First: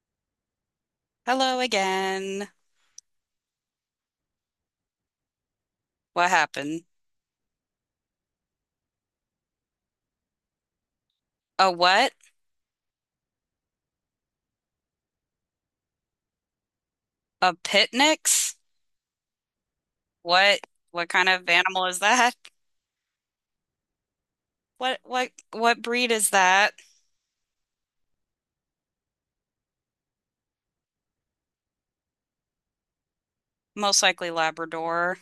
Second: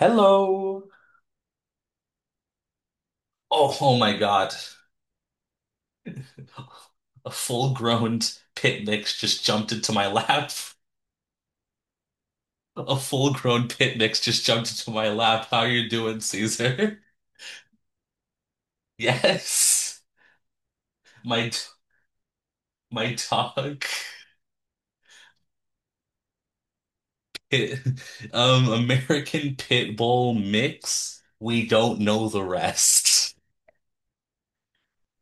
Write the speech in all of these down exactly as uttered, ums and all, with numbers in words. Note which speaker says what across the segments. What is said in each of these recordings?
Speaker 1: Hello.
Speaker 2: Hello again.
Speaker 1: Oh, oh my God.
Speaker 2: What happened?
Speaker 1: A full-grown pit mix just jumped into my lap.
Speaker 2: A what?
Speaker 1: A full-grown pit mix just jumped into my lap. How you doing, Caesar?
Speaker 2: A pitnix?
Speaker 1: Yes.
Speaker 2: What what kind of
Speaker 1: My
Speaker 2: animal is that?
Speaker 1: my dog.
Speaker 2: What what what breed is that?
Speaker 1: Pit- um American Pit Bull mix. We don't know the rest.
Speaker 2: Most likely Labrador,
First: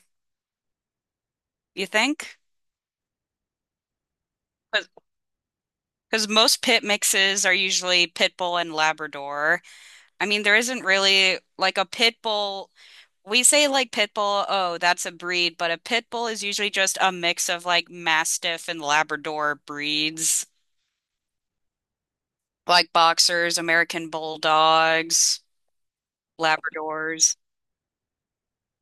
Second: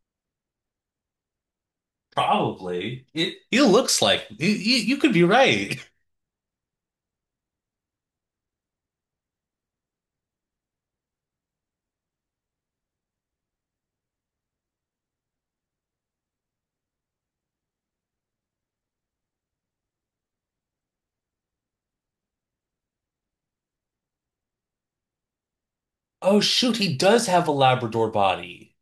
Speaker 2: you think?
Speaker 1: Probably. It He looks like you, you you could be right.
Speaker 2: Because most pit mixes are usually pit bull and Labrador. I mean, there isn't really like a pit bull. We say like pit bull, oh, that's a breed, but a pit bull is usually just a mix of like Mastiff and Labrador breeds, like boxers, American bulldogs.
Speaker 1: Oh shoot, he does
Speaker 2: Labradors.
Speaker 1: have a Labrador body.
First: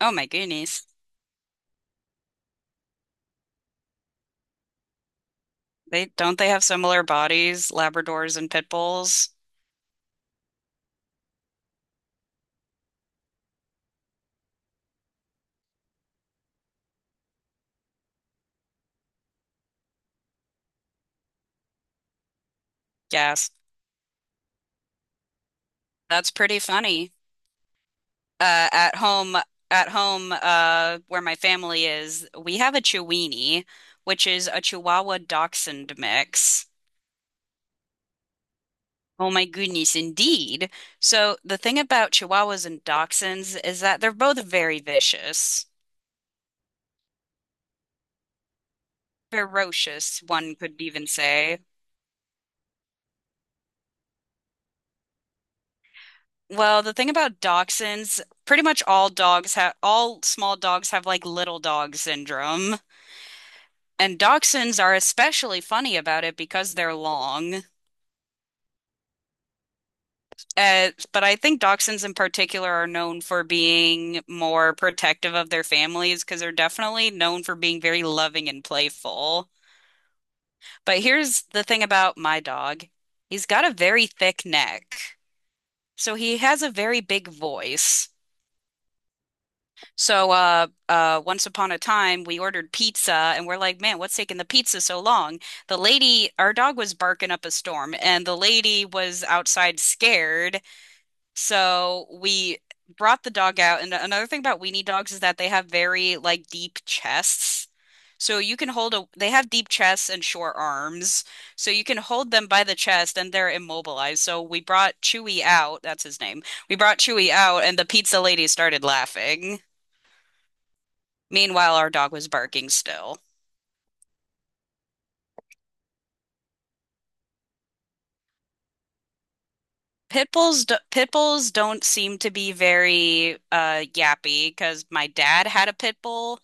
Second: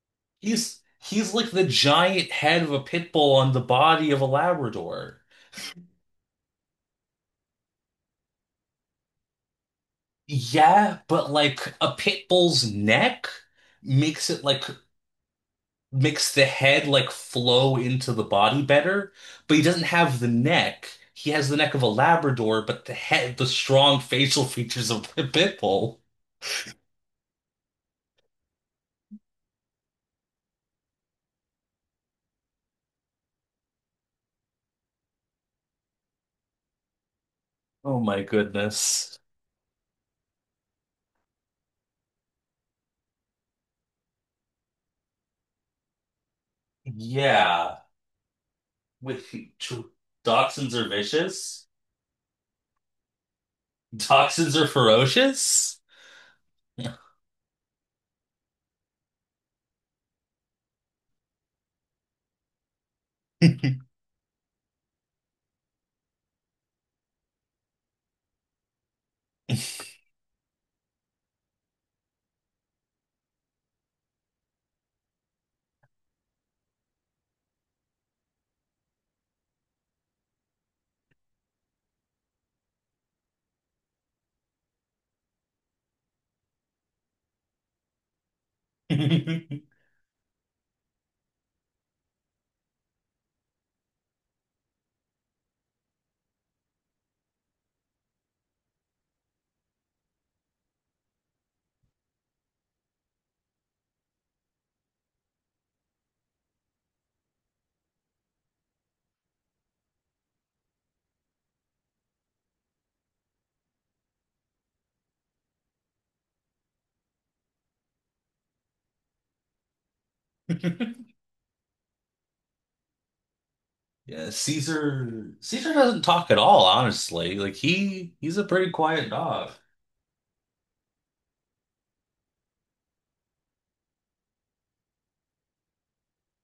Speaker 2: Oh my
Speaker 1: He's
Speaker 2: goodness.
Speaker 1: he's like the giant head of a pit bull on the body of a Labrador.
Speaker 2: They don't they have similar bodies, Labradors and pit bulls?
Speaker 1: Yeah, but like a pit bull's neck makes it like makes the head like flow into the body better, but he doesn't have the neck. He has the neck of a Labrador, but the head, the
Speaker 2: Yes.
Speaker 1: strong facial features of a pit bull.
Speaker 2: That's pretty funny. Uh, at home, at home, uh, where my family is, we have a Chiweenie, which is a Chihuahua Dachshund mix.
Speaker 1: Oh my goodness.
Speaker 2: Oh my goodness, indeed. So the thing about Chihuahuas and Dachshunds is that they're both very vicious,
Speaker 1: Yeah, with
Speaker 2: ferocious, one
Speaker 1: dachshunds
Speaker 2: could
Speaker 1: are
Speaker 2: even say.
Speaker 1: vicious. Dachshunds are ferocious.
Speaker 2: Well, the thing about dachshunds, pretty much all dogs have, all small dogs have like little dog syndrome. And dachshunds are especially funny about it because they're long. Uh, but I think dachshunds in particular are known for being more protective of their families because they're definitely known for being very loving and playful. But here's the thing about my dog. He's got a very thick neck. So he has a very big voice. So uh uh once upon a time we ordered pizza and we're like, man, what's taking the pizza so long? The lady, our dog was barking up a storm and the lady was outside scared. So we brought the dog out. And another thing about weenie dogs is that they have very like deep chests. So you can hold a, they have deep chests and short arms. So you can hold them by the chest and they're immobilized. So we brought Chewy out, that's his name. We brought Chewy out and the pizza lady started laughing. Meanwhile, our dog was barking still.
Speaker 1: Yeah, Caesar Caesar doesn't talk at all, honestly. Like he he's a pretty quiet dog.
Speaker 2: Pit bulls, do pit bulls don't seem to be very uh yappy because my dad had a pit bull.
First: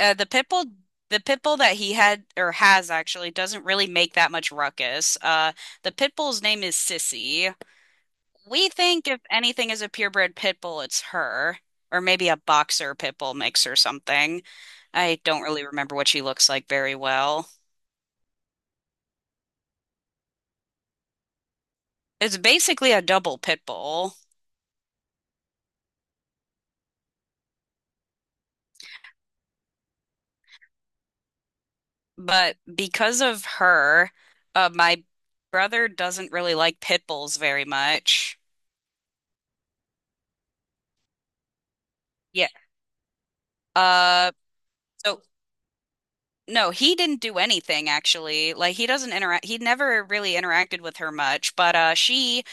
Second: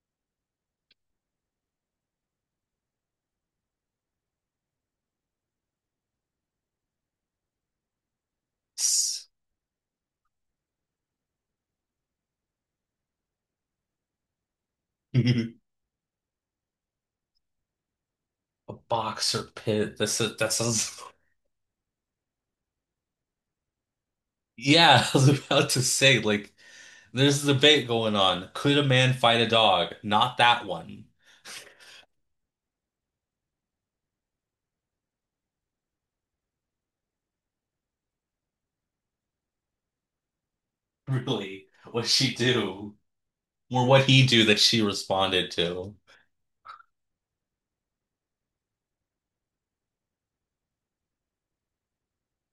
Speaker 2: Uh, the pit bull, the pit bull that he had or has actually doesn't really make that much ruckus. Uh, the pit bull's name is Sissy. We think if
Speaker 1: S-
Speaker 2: anything is a purebred pit bull, it's her, or maybe a boxer pit bull mix or something.
Speaker 1: A
Speaker 2: I don't really remember what she looks like very well.
Speaker 1: boxer pit. That's a, that sounds.
Speaker 2: It's basically a double pit bull.
Speaker 1: Yeah, I was about to say, like, there's a debate going on. Could a man fight a dog? Not that one.
Speaker 2: But because of her, uh, my brother doesn't really like pit bulls very much.
Speaker 1: Really, what she
Speaker 2: Yeah.
Speaker 1: do or what he
Speaker 2: Uh,
Speaker 1: do that she
Speaker 2: so
Speaker 1: responded to.
Speaker 2: no, he didn't do anything actually. Like he doesn't interact. He never really interacted with her much. But uh, she,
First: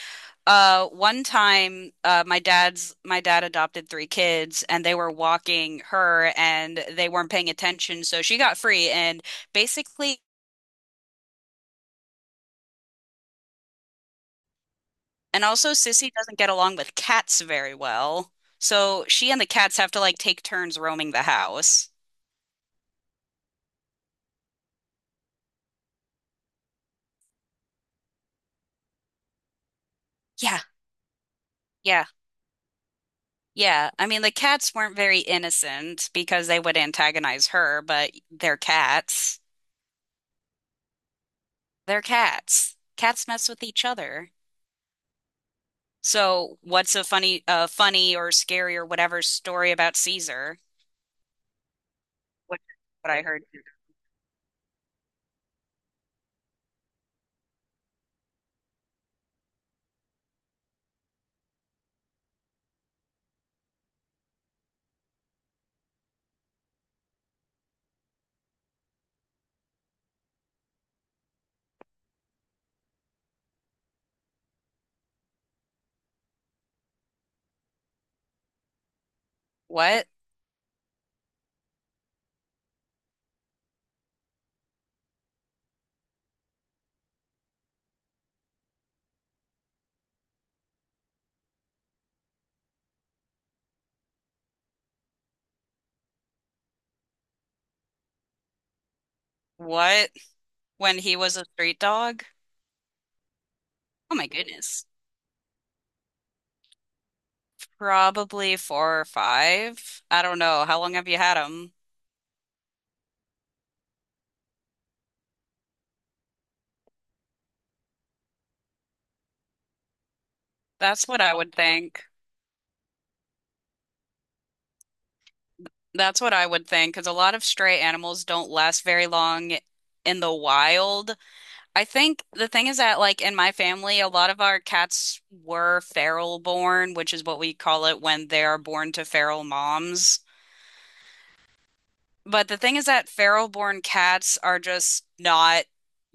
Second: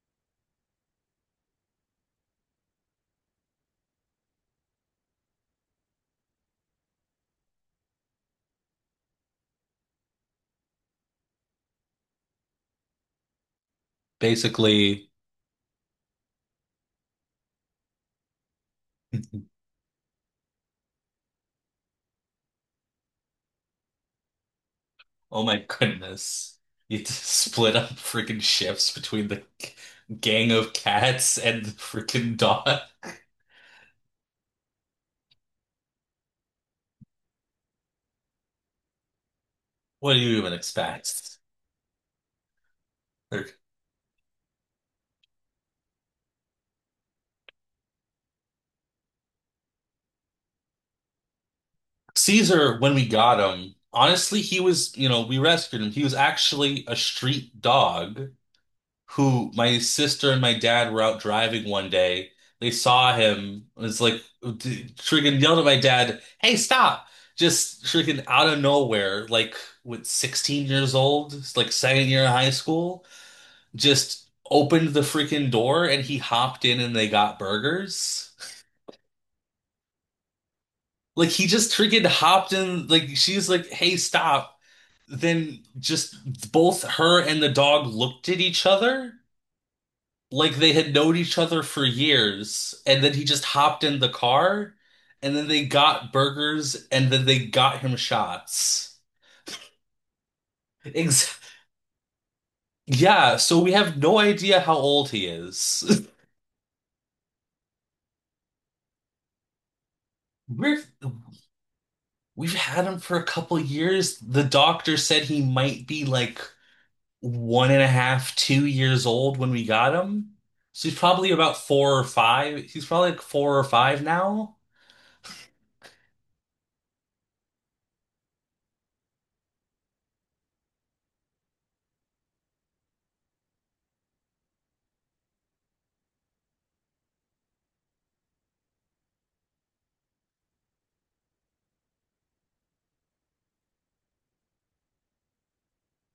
Speaker 2: uh, one time, uh, my dad's my dad adopted three kids, and they were walking her, and they weren't paying attention, so she got free, and basically.
Speaker 1: Basically.
Speaker 2: And also, Sissy doesn't get along with cats very well. So she and the cats have to like take turns roaming the house.
Speaker 1: Oh my goodness. You had to split up freaking shifts between the g- gang
Speaker 2: Yeah,
Speaker 1: of cats and the
Speaker 2: yeah,
Speaker 1: freaking dog.
Speaker 2: yeah. I mean, the cats weren't very innocent because they would antagonize her, but they're cats.
Speaker 1: What do you even expect?
Speaker 2: They're cats. Cats mess
Speaker 1: Like,
Speaker 2: with each other. So what's a funny, uh, funny or scary or whatever story about Caesar? Which
Speaker 1: Caesar,
Speaker 2: is
Speaker 1: when we
Speaker 2: what I
Speaker 1: got
Speaker 2: heard.
Speaker 1: him, honestly, he was, you know, we rescued him. He was actually a street dog. Who My sister and my dad were out driving one day. They saw him. It was like, d- freaking yelled at my dad, "Hey, stop!" Just freaking out of nowhere, like with sixteen years old, it's like second year of high school, just opened the freaking door and he hopped in and they got burgers.
Speaker 2: What?
Speaker 1: Like he just freaking hopped in. Like she's like, "Hey, stop!" Then just both her and the dog looked at each other like they had known each other for years, and then he just hopped in the car, and then they got burgers, and then they got him shots.
Speaker 2: What? When he was
Speaker 1: Ex
Speaker 2: a street dog?
Speaker 1: Yeah, so we have
Speaker 2: Oh
Speaker 1: no
Speaker 2: my
Speaker 1: idea how
Speaker 2: goodness.
Speaker 1: old he is.
Speaker 2: Probably four or five. I don't know. How
Speaker 1: We're
Speaker 2: long have you had them?
Speaker 1: we've had him for a couple years. The doctor said he might be like one and a half, two years old when we got him. So he's
Speaker 2: That's what
Speaker 1: probably
Speaker 2: I would
Speaker 1: about four
Speaker 2: think.
Speaker 1: or five. He's probably like four or five now.
Speaker 2: That's what I would think, because a lot of stray animals don't last very long in the wild. I think the thing is that, like, in my family, a lot of our cats were feral born, which is what we call it when they are born to feral moms. But the thing is that feral-born cats are just not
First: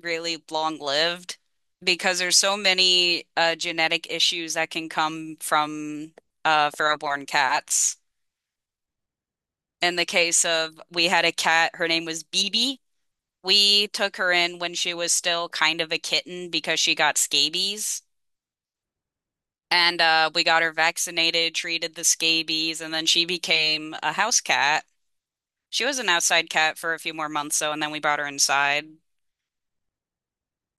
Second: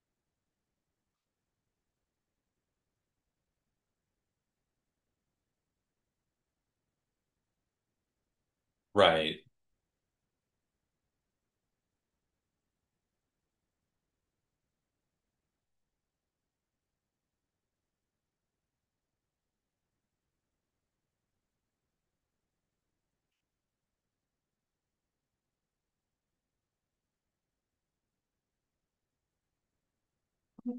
Speaker 2: really long-lived because there's so many uh, genetic issues that can come from uh, feral-born cats.
Speaker 1: Right.
Speaker 2: In the case of, we had a cat, her name was Bibi. We took her in when she was still kind of a kitten because she got scabies. And uh, we got her vaccinated, treated the scabies, and then she became a house cat. She was an outside cat for a few more months, though, and then we brought her inside.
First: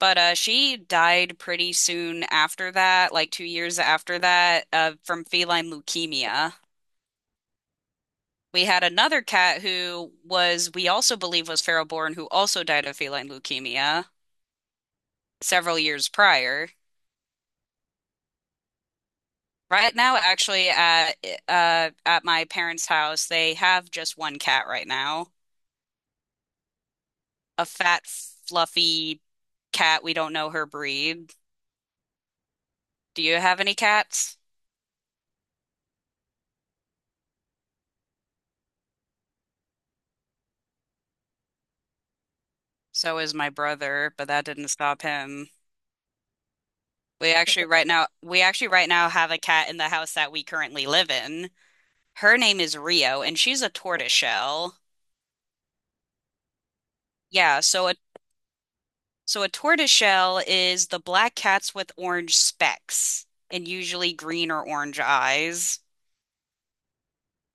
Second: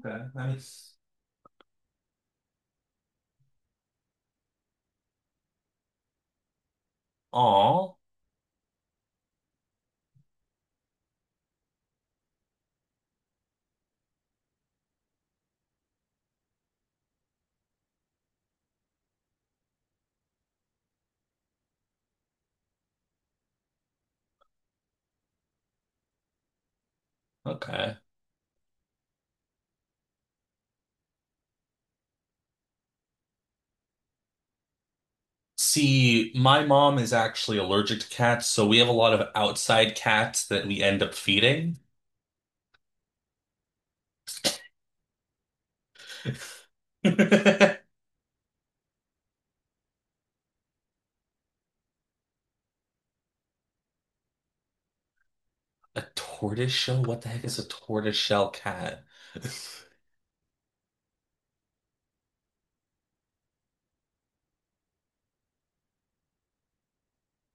Speaker 2: But uh, she
Speaker 1: Nice.
Speaker 2: died pretty soon after that, like two years after that, uh, from feline leukemia.
Speaker 1: Aw.
Speaker 2: We had another cat who was, we also believe was feral born, who also died of feline leukemia several years prior. Right now, actually, at uh, at my parents' house, they have just one cat right now, a
Speaker 1: Okay.
Speaker 2: fat, fluffy cat. We don't know her breed. Do you have any cats?
Speaker 1: See, my mom is actually allergic to cats, so we have a lot of outside cats that we end up feeding.
Speaker 2: So is my brother, but that didn't stop him. We actually
Speaker 1: A
Speaker 2: right now we actually right now have a cat in the house that we currently live in. Her name is Rio, and she's a tortoiseshell.
Speaker 1: tortoise shell? What the heck is
Speaker 2: Yeah,
Speaker 1: a
Speaker 2: so a
Speaker 1: tortoise shell cat?
Speaker 2: so a tortoiseshell is the black cats with orange specks and usually green or orange eyes.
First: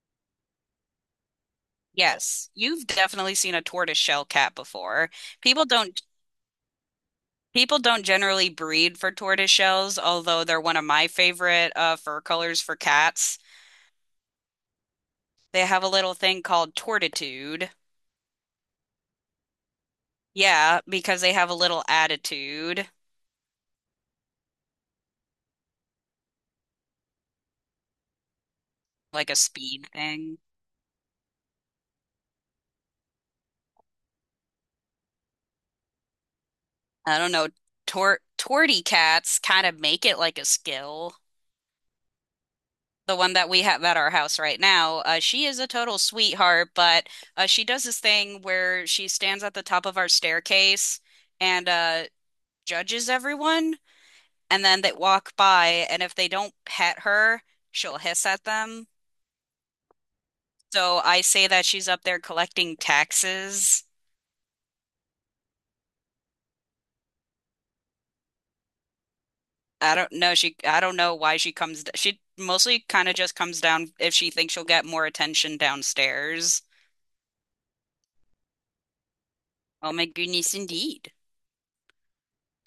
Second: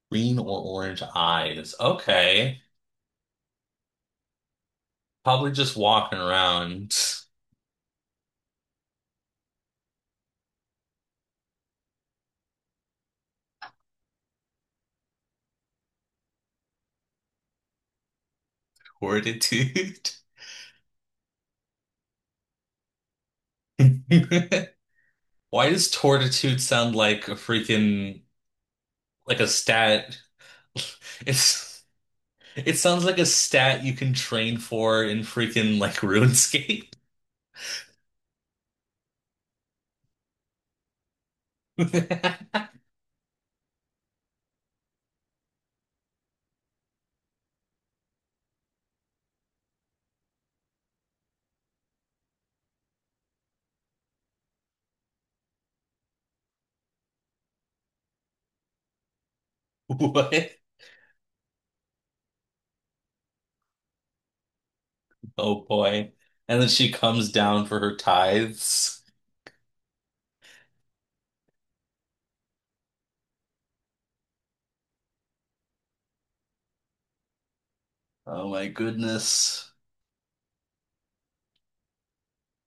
Speaker 1: Green or orange eyes.
Speaker 2: Yes,
Speaker 1: Okay.
Speaker 2: you've definitely seen a tortoiseshell cat before.
Speaker 1: Probably
Speaker 2: People
Speaker 1: just
Speaker 2: don't
Speaker 1: walking around.
Speaker 2: people don't generally breed for tortoiseshells, although they're one of my favorite uh, fur colors for cats. They have a little thing called tortitude.
Speaker 1: Tortitude.
Speaker 2: Yeah, because they have a little attitude,
Speaker 1: Why does tortitude sound like a freaking,
Speaker 2: like a
Speaker 1: like, a
Speaker 2: speed
Speaker 1: stat?
Speaker 2: thing.
Speaker 1: It's it sounds like a stat you can train for in freaking like RuneScape.
Speaker 2: I don't know. Tor torty cats kind of make it like a skill. The one that we have at our house right now, uh, she is a total sweetheart, but uh, she does this thing where she stands at the top of our staircase and uh, judges everyone, and then they walk by, and if they don't pet her, she'll hiss at them.
Speaker 1: What?
Speaker 2: So I say that she's up there collecting taxes.
Speaker 1: Oh boy. And then she comes down for her tithes.
Speaker 2: I don't know. She, I don't know why she comes. d- She mostly kind of just comes down if she thinks she'll get more attention downstairs.
Speaker 1: Oh my goodness.
Speaker 2: Oh my goodness, indeed.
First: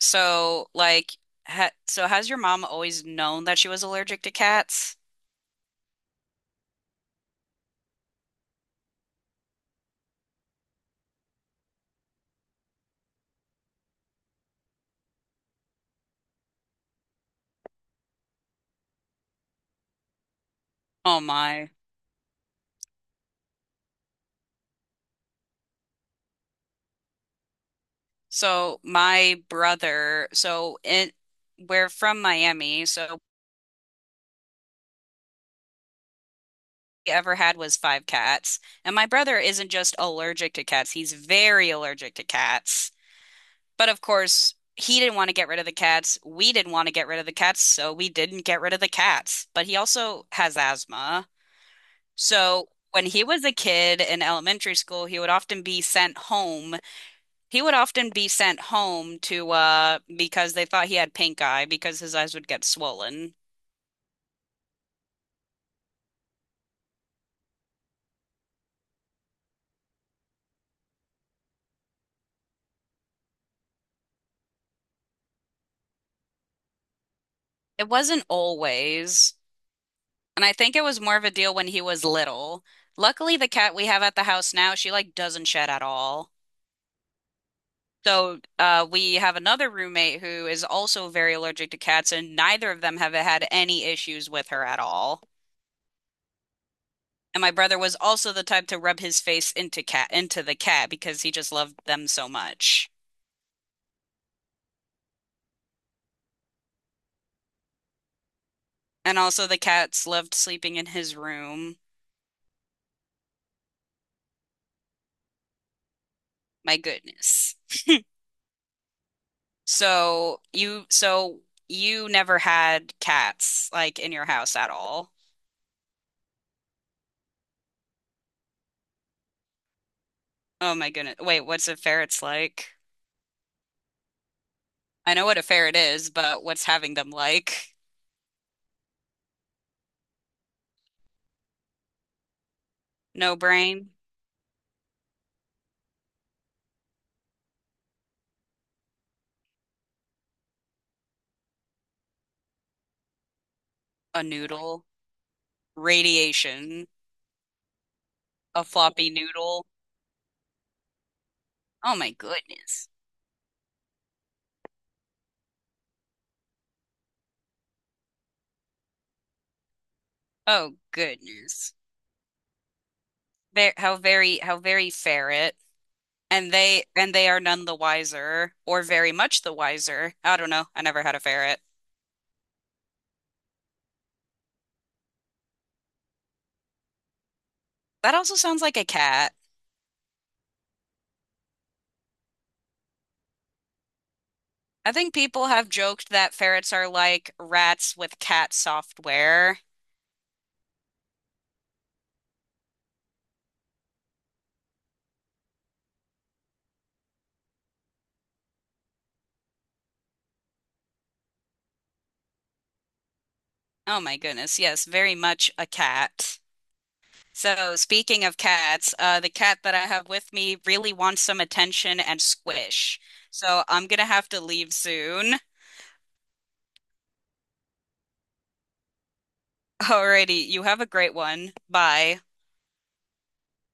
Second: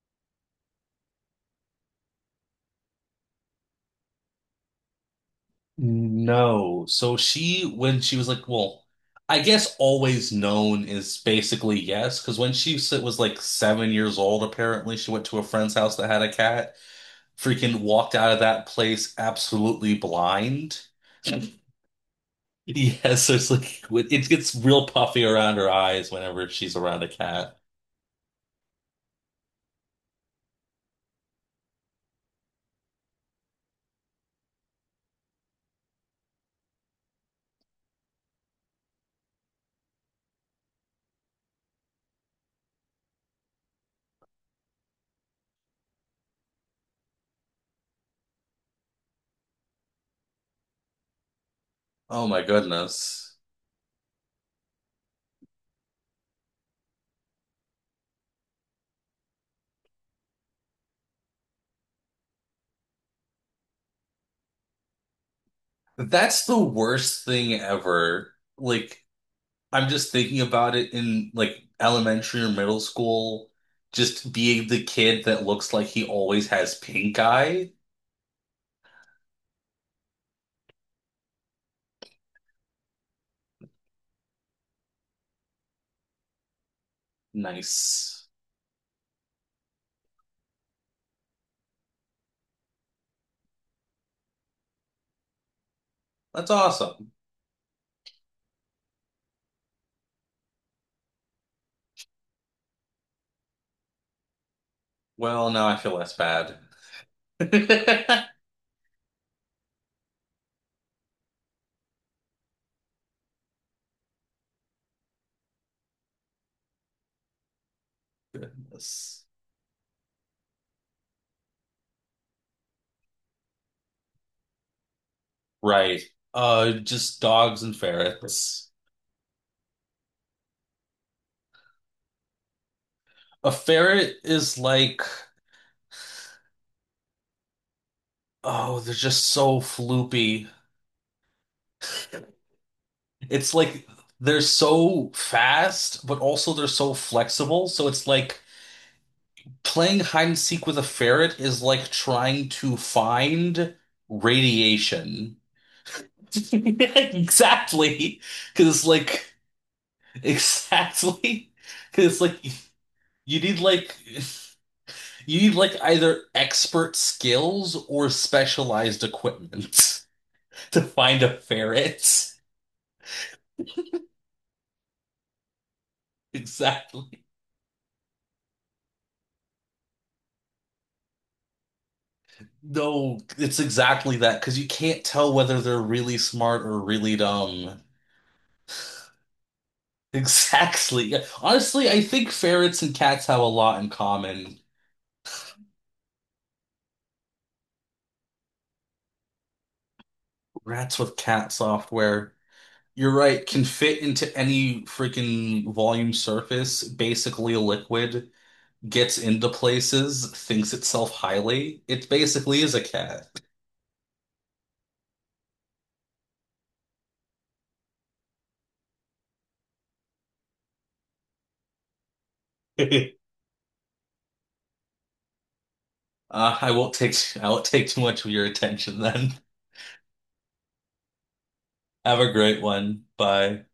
Speaker 2: So, like, ha so has your mom always known that she was allergic to cats?
Speaker 1: No. So she, when she was like, well, I guess always known is basically yes, because when she s- was like seven years old, apparently she went to a friend's house that had a cat, freaking walked out of that place absolutely blind.
Speaker 2: Oh my.
Speaker 1: Yes, so it's like it gets real puffy around her eyes whenever she's around a cat.
Speaker 2: So my brother, so in we're from Miami, so what we ever had was five cats. And my brother isn't just allergic to cats, he's very allergic to cats. But of course, he didn't want to get rid of the cats. We didn't want to get rid of the cats, so we didn't get rid of the cats. But he also has asthma.
Speaker 1: Oh my
Speaker 2: So when he
Speaker 1: goodness.
Speaker 2: was a kid in elementary school, he would often be sent home. He would often be sent home to uh because they thought he had pink eye because his eyes would get swollen.
Speaker 1: That's the worst thing ever. Like, I'm just thinking about it in like elementary or middle school, just being the kid that looks like he always has pink eye.
Speaker 2: It wasn't always, and I think it was more of a deal when he was little. Luckily, the cat we have at the house now, she like doesn't shed at all.
Speaker 1: Nice.
Speaker 2: So, uh, we have another roommate who is also very allergic to cats, and neither of them have had any issues with her at all.
Speaker 1: That's awesome.
Speaker 2: And my brother was also the type to rub his face into cat into the cat because he just loved them so much.
Speaker 1: Well, now I feel less bad.
Speaker 2: And also the cats loved sleeping in his room. My goodness.
Speaker 1: Yes.
Speaker 2: So you so you never had cats like in your house at all.
Speaker 1: Right. Uh, just dogs and ferrets.
Speaker 2: Oh my goodness. Wait, what's a ferret's like?
Speaker 1: A ferret is like,
Speaker 2: I know what a ferret is, but what's having them like?
Speaker 1: oh, they're just so floopy.
Speaker 2: No
Speaker 1: It's like
Speaker 2: brain?
Speaker 1: they're so fast, but also they're so flexible. So it's like playing hide and seek with a ferret is like trying to find
Speaker 2: A noodle,
Speaker 1: radiation.
Speaker 2: radiation,
Speaker 1: Exactly.
Speaker 2: a
Speaker 1: Because it's
Speaker 2: floppy
Speaker 1: like,
Speaker 2: noodle.
Speaker 1: exactly.
Speaker 2: Oh
Speaker 1: Because
Speaker 2: my
Speaker 1: it's like,
Speaker 2: goodness.
Speaker 1: you need like, you need like either expert skills or specialized equipment
Speaker 2: Oh
Speaker 1: to find a
Speaker 2: goodness.
Speaker 1: ferret.
Speaker 2: There, how very, how very ferret. And they and
Speaker 1: Exactly.
Speaker 2: they are none the wiser, or very much the wiser. I don't know. I never had a ferret.
Speaker 1: No, it's exactly that because you can't tell whether they're really smart or really dumb.
Speaker 2: That also sounds like a cat.
Speaker 1: Exactly. Yeah. Honestly, I think ferrets and cats have a lot in common.
Speaker 2: I think people have joked that ferrets are like rats with cat software.
Speaker 1: Rats with cat software, you're right, can fit into any freaking volume surface, basically a liquid, gets into places, thinks itself highly. It basically is a cat.
Speaker 2: Oh my goodness. Yes, very much a cat. So, speaking of cats, uh, the cat that I have with me really wants some attention and squish. So, I'm gonna have to leave soon.
Speaker 1: Uh, I won't take I won't take too much of your attention then.
Speaker 2: Alrighty, you have a great one.
Speaker 1: Have
Speaker 2: Bye.
Speaker 1: a great one. Bye.